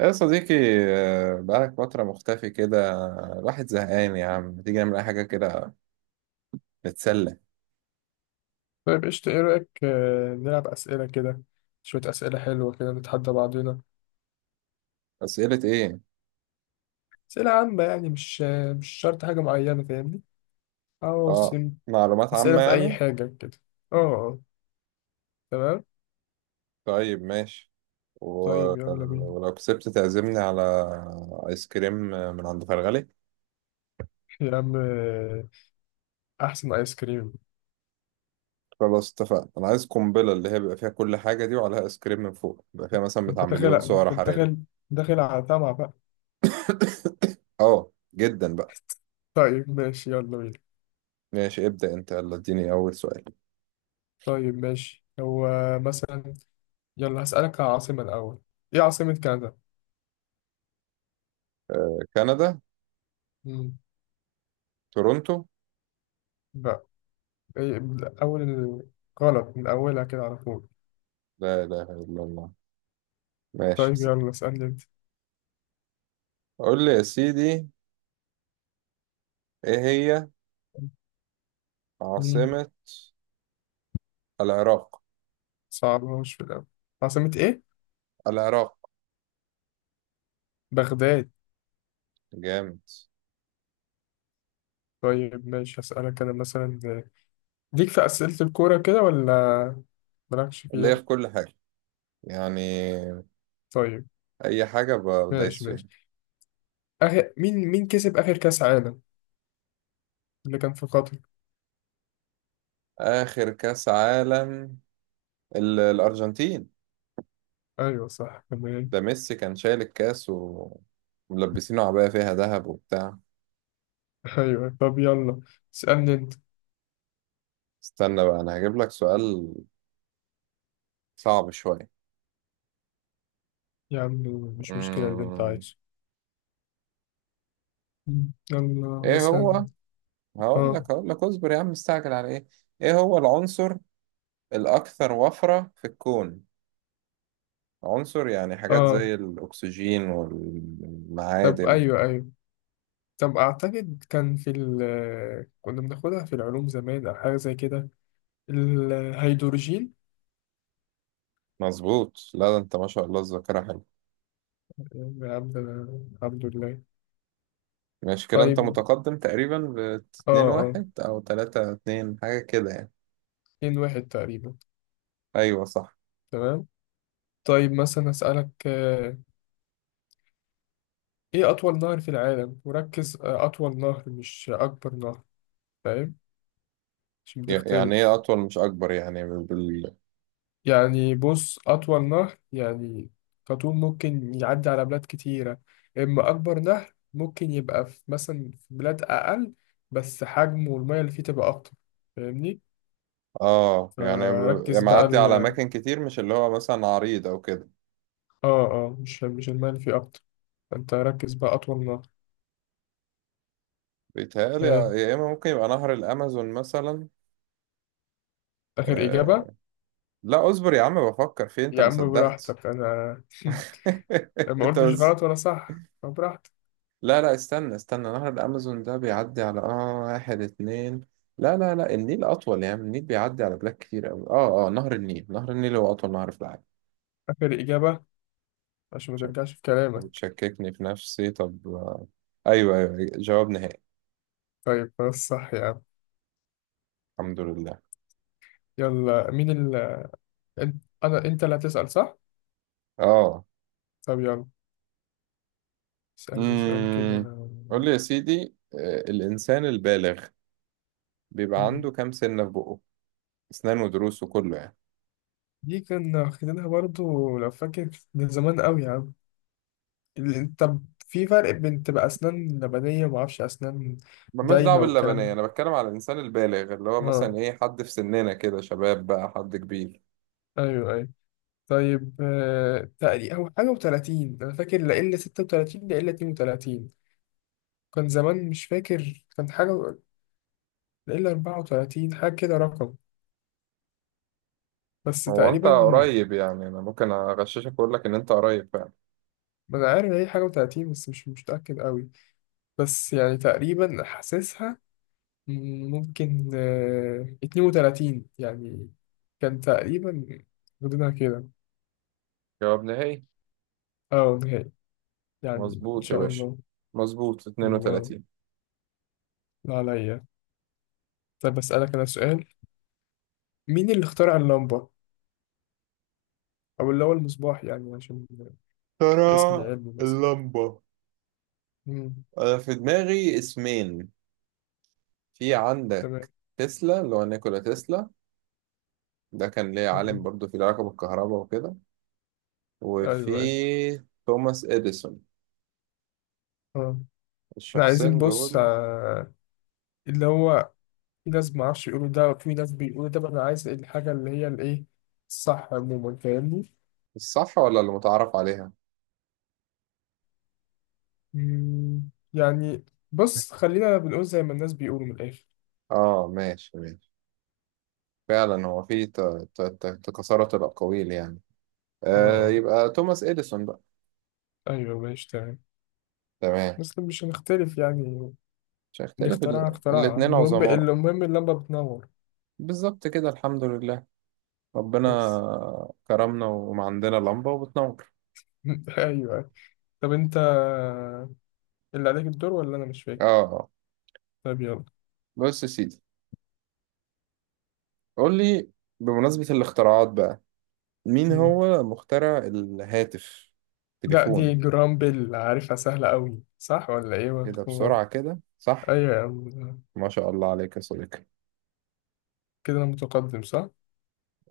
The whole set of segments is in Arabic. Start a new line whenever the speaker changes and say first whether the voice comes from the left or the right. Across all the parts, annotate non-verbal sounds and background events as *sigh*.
right: يا صديقي. بقالك فترة مختفي كده. الواحد زهقان يا عم، ما تيجي نعمل أي حاجة كده، نتسلى؟
left: طيب قشطة، إيه رأيك نلعب أسئلة كده. شوية أسئلة حلوة كده نتحدى بعضنا.
right: أسئلة إيه؟
left: أسئلة عامة يعني، مش شرط حاجة معينة، فاهمني؟
right: آه.
left: عواصم.
right: معلومات عامة
left: أسئلة في أي
right: يعني؟
left: حاجة كده. أه آه، تمام.
right: طيب، ماشي. و...
left: طيب
right: آه،
left: يلا بينا.
right: ولو كسبت تعزمني على آيس كريم من عند فرغلي.
left: يا عم، أحسن آيس كريم.
right: خلاص، اتفقنا. أنا عايز قنبلة، اللي هي بيبقى فيها كل حاجة دي وعليها آيس كريم من فوق، بيبقى فيها مثلا
left: أنت
right: بتاع
left: داخل،
right: مليون سعر
left: أنت
right: حراري.
left: داخل، داخل على طمع بقى.
right: آه، جدا بقى.
left: طيب ماشي، يلا بينا.
right: ماشي، ابدأ أنت، يلا اديني أول سؤال.
left: طيب ماشي، هو مثلا. يلا هسألك على عاصمة الأول. إيه عاصمة كندا؟
right: آه، كندا.
left: مم.
right: تورونتو.
left: بقى. إيه، من أول ال- غلط من أولها كده على طول.
right: لا إله إلا الله. ماشي.
left: طيب يلا اسألني أنت.
right: قول لي يا سيدي، ايه هي
left: مم.
right: عاصمة العراق؟
left: صعبهاش في الأول. عاصمة إيه؟
right: العراق.
left: بغداد.
right: جامد.
left: طيب ماشي، هسألك أنا مثلا. ليك في أسئلة الكورة كده ولا مالكش
right: اللي هي
left: فيها؟
right: في كل حاجة يعني،
left: طيب،
right: اي حاجة بدايس
left: ماشي
right: فيها.
left: ماشي. آخر، مين كسب آخر كأس عالم اللي كان في قطر؟
right: اخر كاس عالم، الارجنتين.
left: أيوه، صح، تمام.
right: ده ميسي كان شايل الكاس وملبسينه عباية فيها ذهب وبتاع.
left: *laughs* أيوه، طب يلا اسألني أنت.
right: استنى بقى، انا هجيب لك سؤال صعب شوية.
left: يا عم، مش مشكلة اللي أنت
right: أمم،
left: عايزه. مم. يلا
right: ايه
left: مثلا.
right: هو؟ هقول
left: آه
right: لك هقول لك اصبر يا عم، مستعجل على ايه؟ ايه هو العنصر الاكثر وفرة في الكون؟ عنصر، يعني حاجات
left: آه.
right: زي الأكسجين
left: طب
right: والمعادن.
left: أيوه، أيوه. طب أعتقد كان في ال كنا بناخدها في العلوم زمان أو حاجة زي كده. الهيدروجين.
right: مظبوط. لا ده أنت ما شاء الله، الذاكرة حلوة.
left: يا عبد، الحمد لله.
right: ماشي كده، أنت
left: طيب.
right: متقدم تقريبا ب
left: اه،
right: 2
left: اه،
right: 1 أو 3-2 حاجة كده يعني.
left: 2-1 تقريبا.
right: أيوه صح.
left: تمام. طيب مثلا أسألك، إيه أطول نهر في العالم، وركز، أطول نهر مش أكبر نهر. فاهم؟ عشان
right: يعني إيه
left: بتختلف.
right: أطول مش أكبر، يعني بال...
left: يعني بص، أطول نهر يعني كطول، ممكن يعدي على بلاد كتيرة. إما أكبر نهر ممكن يبقى في مثلا، في بلاد أقل، بس حجمه والمية اللي فيه تبقى أكتر. فاهمني؟
right: يعني
left: فركز بقى
right: معدي على أماكن كتير، مش اللي هو مثلا عريض أو كده.
left: مش المية اللي فيه أكتر. فأنت ركز بقى، أطول نهر.
right: بيتهيألي،
left: آه.
right: يا إما ممكن يبقى نهر الأمازون مثلا.
left: آخر إجابة؟
right: آه... لا، اصبر يا عم بفكر فيه، أنت
left: يا
right: ما
left: عم
right: صدقت.
left: براحتك، أنا *laughs*
right: *laughs*
left: ما
right: أنت...
left: قلتش غلط ولا صح، فبراحتك.
right: لا لا، استنى استنى، نهر الأمازون ده بيعدي على واحد اتنين. لا لا لا، النيل أطول. يعني النيل بيعدي على بلاد كتير أوي. نهر النيل، نهر النيل هو أطول نهر في العالم.
left: آخر إجابة، عشان ما
right: شوف،
left: ترجعش في كلامك.
right: بتشككني في نفسي. طب، أيوه أيوه جواب نهائي.
left: طيب خلاص، صح يا عم.
right: الحمد لله.
left: يلا، مين؟ أنت- انا انت اللي هتسأل صح؟
right: آه.
left: طب يلا اسألني سؤال
right: امم
left: كده.
right: قول لي يا سيدي، الإنسان البالغ بيبقى
left: مم.
right: عنده كام سنة في بقه؟ أسنان ودروس وكله يعني.
left: دي كنا واخدينها برضو لو فاكر، من زمان قوي يا عم. طب في فرق بين تبقى اسنان لبنية ومعرفش اسنان
right: ملناش دعوة
left: دايمة والكلام
right: باللبنية،
left: ده؟
right: أنا بتكلم على الإنسان البالغ، اللي هو مثلا
left: اه،
right: إيه، حد في سننا كده شباب بقى، حد كبير.
left: ايوه، ايوه. طيب، تقريبا هو حاجة وتلاتين، انا فاكر، لا الا 36، لا الا 32. كان زمان مش فاكر، كان حاجة، لا الا 34 حاجة كده رقم، بس
right: هو انت
left: تقريبا.
right: قريب، يعني انا ممكن اغششك واقول لك ان انت قريب فعلا.
left: ما انا عارف إن هي حاجة وتلاتين، بس مش متأكد قوي، بس يعني تقريبا حاسسها. ممكن 32 يعني، كان تقريبا غدنا كده.
right: جواب نهائي.
left: اه، نهائي، يعني ان
right: مظبوط يا
left: شاء
right: باشا.
left: الله.
right: مظبوط
left: الله.
right: 32.
left: لا عليا. طب اسألك انا سؤال. مين اللي اخترع اللمبة، او اللي هو المصباح يعني، عشان الاسم
right: ترى.
left: العلمي مثلا.
right: اللمبة.
left: مم.
right: أنا في دماغي اسمين. في عندك؟
left: تمام.
right: تسلا، اللي هو نيكولا تسلا. ده كان ليه عالم
left: مم.
right: برضو، في العلاقة بالكهرباء وكده. وفي
left: ايوه، ايوه.
right: توماس إديسون.
left: اه، احنا عايزين،
right: الشخصين
left: بص،
right: دول.
left: اللي هو في ناس معرفش يقولوا ده وفي ناس بيقولوا ده، بقى انا عايز الحاجة اللي هي الايه، الصح عموما، فاهمني؟
right: الصح ولا اللي متعارف عليها؟
left: يعني، بص، خلينا بنقول زي ما الناس بيقولوا من الآخر.
right: آه، ماشي ماشي. فعلا هو في تكاثرت الأقاويل يعني.
left: اه،
right: يبقى توماس إديسون.
left: ايوه، ماشي، تمام.
right: تمام.
left: بس مش هنختلف يعني.
right: مش
left: اللي
right: هيختلف
left: اخترعها
right: ال...
left: اخترعها،
right: الاتنين
left: المهم
right: عظماء.
left: المهم اللمبة بتنور.
right: بالظبط كده. الحمد لله. ربنا
left: بس.
right: كرمنا، ومعندنا لمبة وبتنور.
left: *laughs* ايوه. طب انت اللي عليك الدور ولا انا، مش فاكر.
right: اه.
left: طب يلا.
right: بص يا سيدي، قول لي، بمناسبة الاختراعات بقى، مين
left: مم.
right: هو مخترع الهاتف،
left: لا، دي
right: تليفون؟
left: جرامبل عارفها سهلة قوي، صح ولا ايه؟
right: كده
left: ولا-
right: بسرعة كده، صح؟
left: ايوه يا عم.
right: ما شاء الله عليك يا صديقي.
left: كده انا متقدم، صح؟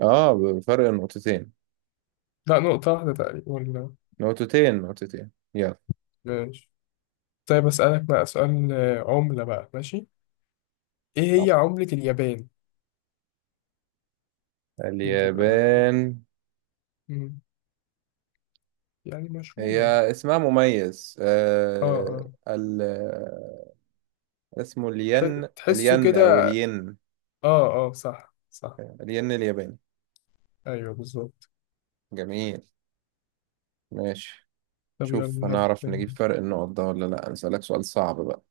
right: اه، بفرق نقطتين.
left: لا، نقطة واحدة تقريبا، ولا؟
right: نقطتين نقطتين، يلا.
left: ماشي. طيب اسألك بقى سؤال، عملة بقى، ماشي. ايه
right: آه.
left: هي عملة اليابان؟ هي تبقى،
right: اليابان.
left: مم. يعني
right: هي...
left: مشهورة.
right: اسمها مميز،
left: اه،
right: آه
left: اه،
right: ال اسمه الين،
left: تحسه
right: الين
left: كده.
right: او الين.
left: اه، اه، صح، صح.
right: الين الياباني.
left: ايوه بالظبط.
right: جميل. ماشي.
left: طب
right: شوف،
left: يلا هات.
right: هنعرف نجيب فرق النقط ده ولا لا؟ هسألك سؤال صعب بقى.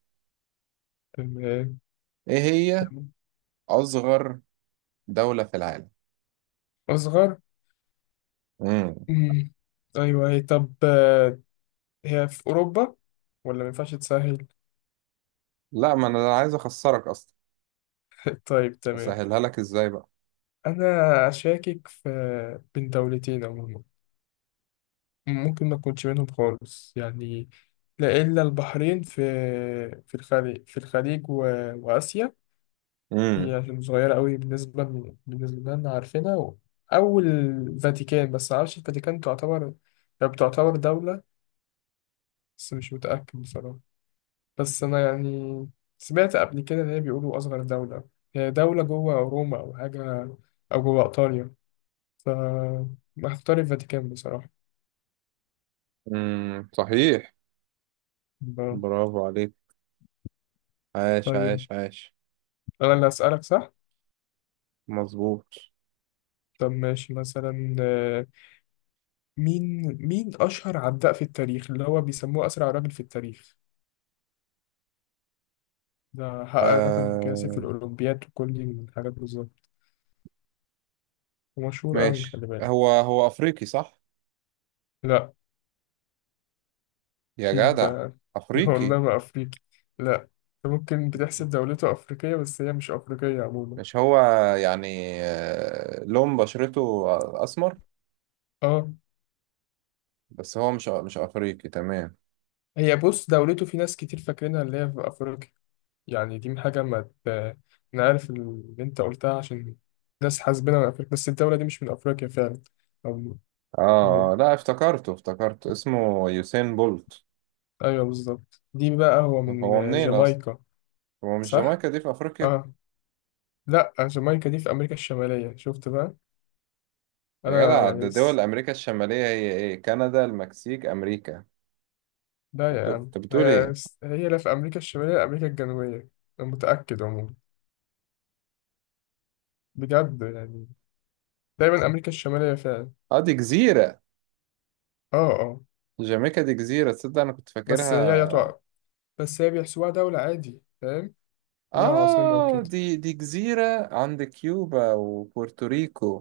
left: تمام.
right: ايه هي
left: تمام.
right: اصغر دولة في العالم؟
left: اصغر.
right: مم.
left: مم. ايوه هي، طب، هي في اوروبا ولا ما ينفعش تسهل؟
right: لا، ما انا عايز اخسرك اصلا.
left: *laughs* طيب تمام.
right: اسهلها لك ازاي بقى.
left: انا اشاكك في، بين دولتين عموما، ممكن ما تكونش منهم خالص يعني. لا الا البحرين، في الخليج، في الخليج، و... واسيا. هي
right: امم
left: عشان صغيرة قوي، بالنسبة لنا عارفينها. أو الفاتيكان، بس معرفش الفاتيكان تعتبر، هي بتعتبر دولة، بس مش متأكد بصراحة. بس أنا يعني سمعت قبل كده إن هي بيقولوا أصغر دولة، هي دولة جوه روما أو حاجة، أو جوه إيطاليا. ف هختار الفاتيكان بصراحة.
right: صحيح.
left: ب-
right: برافو عليك. عاش
left: طيب،
right: عاش عاش.
left: أنا اللي هسألك صح؟
right: مظبوط.
left: طب ماشي مثلا، مين مين أشهر عداء في التاريخ اللي هو بيسموه أسرع راجل في التاريخ. ده حقق رقم قياسي في
right: آه،
left: الأولمبياد وكل دي من الحاجات، بالظبط. ومشهور أوي،
right: ماشي.
left: خلي بالك.
right: هو افريقي صح؟
left: لا
right: يا
left: دي
right: جدع،
left: أنت *laughs*
right: افريقي.
left: والله ما أفريقي. لا. أنت ممكن بتحسب دولته أفريقية، بس هي مش أفريقية عموما.
right: مش هو، يعني لون بشرته اسمر،
left: أه.
right: بس هو مش افريقي تمام.
left: هي، بص، دولته في ناس كتير فاكرينها اللي هي في أفريقيا، يعني دي حاجة ما ت... أنا عارف اللي أنت قلتها، عشان ناس حاسبينها من أفريقيا، بس الدولة دي مش من أفريقيا فعلا. أو... م-
right: اه، لا، افتكرته اسمه يوسين بولت.
left: أيوه بالظبط، دي بقى هو
right: هو
left: من
right: منين اصلا؟
left: جامايكا.
right: هو مش
left: صح؟
right: جامايكا دي في افريقيا؟
left: اه. لا، جامايكا دي في أمريكا الشمالية، شفت بقى.
right: يا
left: أنا
right: جدع، ده
left: يعني
right: دول
left: س...
right: امريكا الشماليه، هي ايه، كندا، المكسيك، امريكا.
left: لا
right: انت
left: يا عم،
right: أنت بتقول ايه؟
left: هي لا في أمريكا الشمالية ولا أمريكا الجنوبية. أنا متأكد عموما، بجد يعني، دايما أمريكا الشمالية فعلا.
right: اه، دي جزيره.
left: اه، اه.
right: جامايكا دي جزيره، تصدق انا كنت
left: بس هي
right: فاكرها.
left: تقع، بس هي بيحسبوها دولة عادي، فاهم؟ ليها عاصمة
right: اه،
left: وكده.
right: دي جزيره عند كيوبا وبورتوريكو.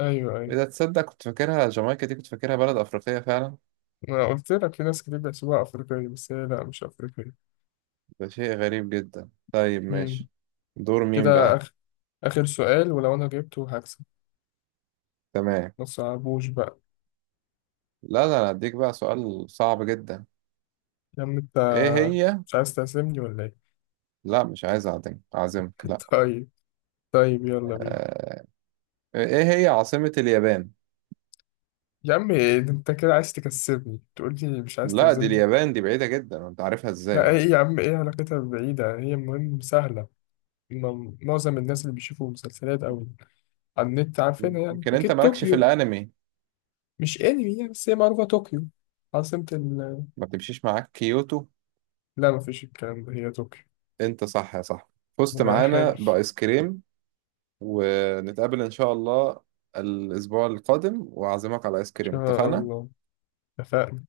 left: أيوه، أيوه.
right: إذا تصدق كنت فاكرها، جامايكا دي كنت فاكرها بلد أفريقية فعلا.
left: ما قلت لك، في ناس كتير بيحسبوها أفريقية، بس هي لا، مش أفريقية.
right: ده شيء غريب جدا. طيب
left: مم.
right: ماشي. دور مين
left: كده
right: بقى؟
left: آخر، آخر سؤال ولو أنا جبته هكسب.
right: تمام.
left: ما تصعبوش بقى.
right: لا، ده أنا هديك بقى سؤال صعب جدا.
left: يا عم أنت،
right: إيه هي؟
left: مش عايز تعزمني ولا إيه؟
right: لا، مش عايز أعزمك، أعزمك
left: *laughs*
right: لا.
left: طيب. طيب يلا بينا.
right: آه... إيه هي عاصمة اليابان؟
left: يا عم إيه ده، انت كده عايز تكسبني، تقول لي مش عايز
right: لا، دي
left: تعزمني؟
right: اليابان دي بعيدة جدا، أنت عارفها إزاي
left: لا، ايه
right: يعني.
left: يا عم، ايه علاقتها بعيدة، هي المهم سهلة. معظم الناس اللي بيشوفوا مسلسلات او على النت عارفينها يعني،
right: يمكن
left: اكيد
right: أنت مالكش في
left: طوكيو.
right: الأنمي.
left: مش انمي يعني، بس هي معروفة، طوكيو عاصمة ال-
right: ما بتمشيش معاك كيوتو؟
left: لا، مفيش الكلام ده، هي طوكيو.
right: أنت صح يا صاحبي.
left: ما
right: فزت
left: انا عارف،
right: معانا
left: ان
right: بآيس كريم. ونتقابل إن شاء الله الأسبوع القادم، وأعزمك على آيس كريم،
left: شاء
right: اتفقنا؟
left: الله، اتفقنا.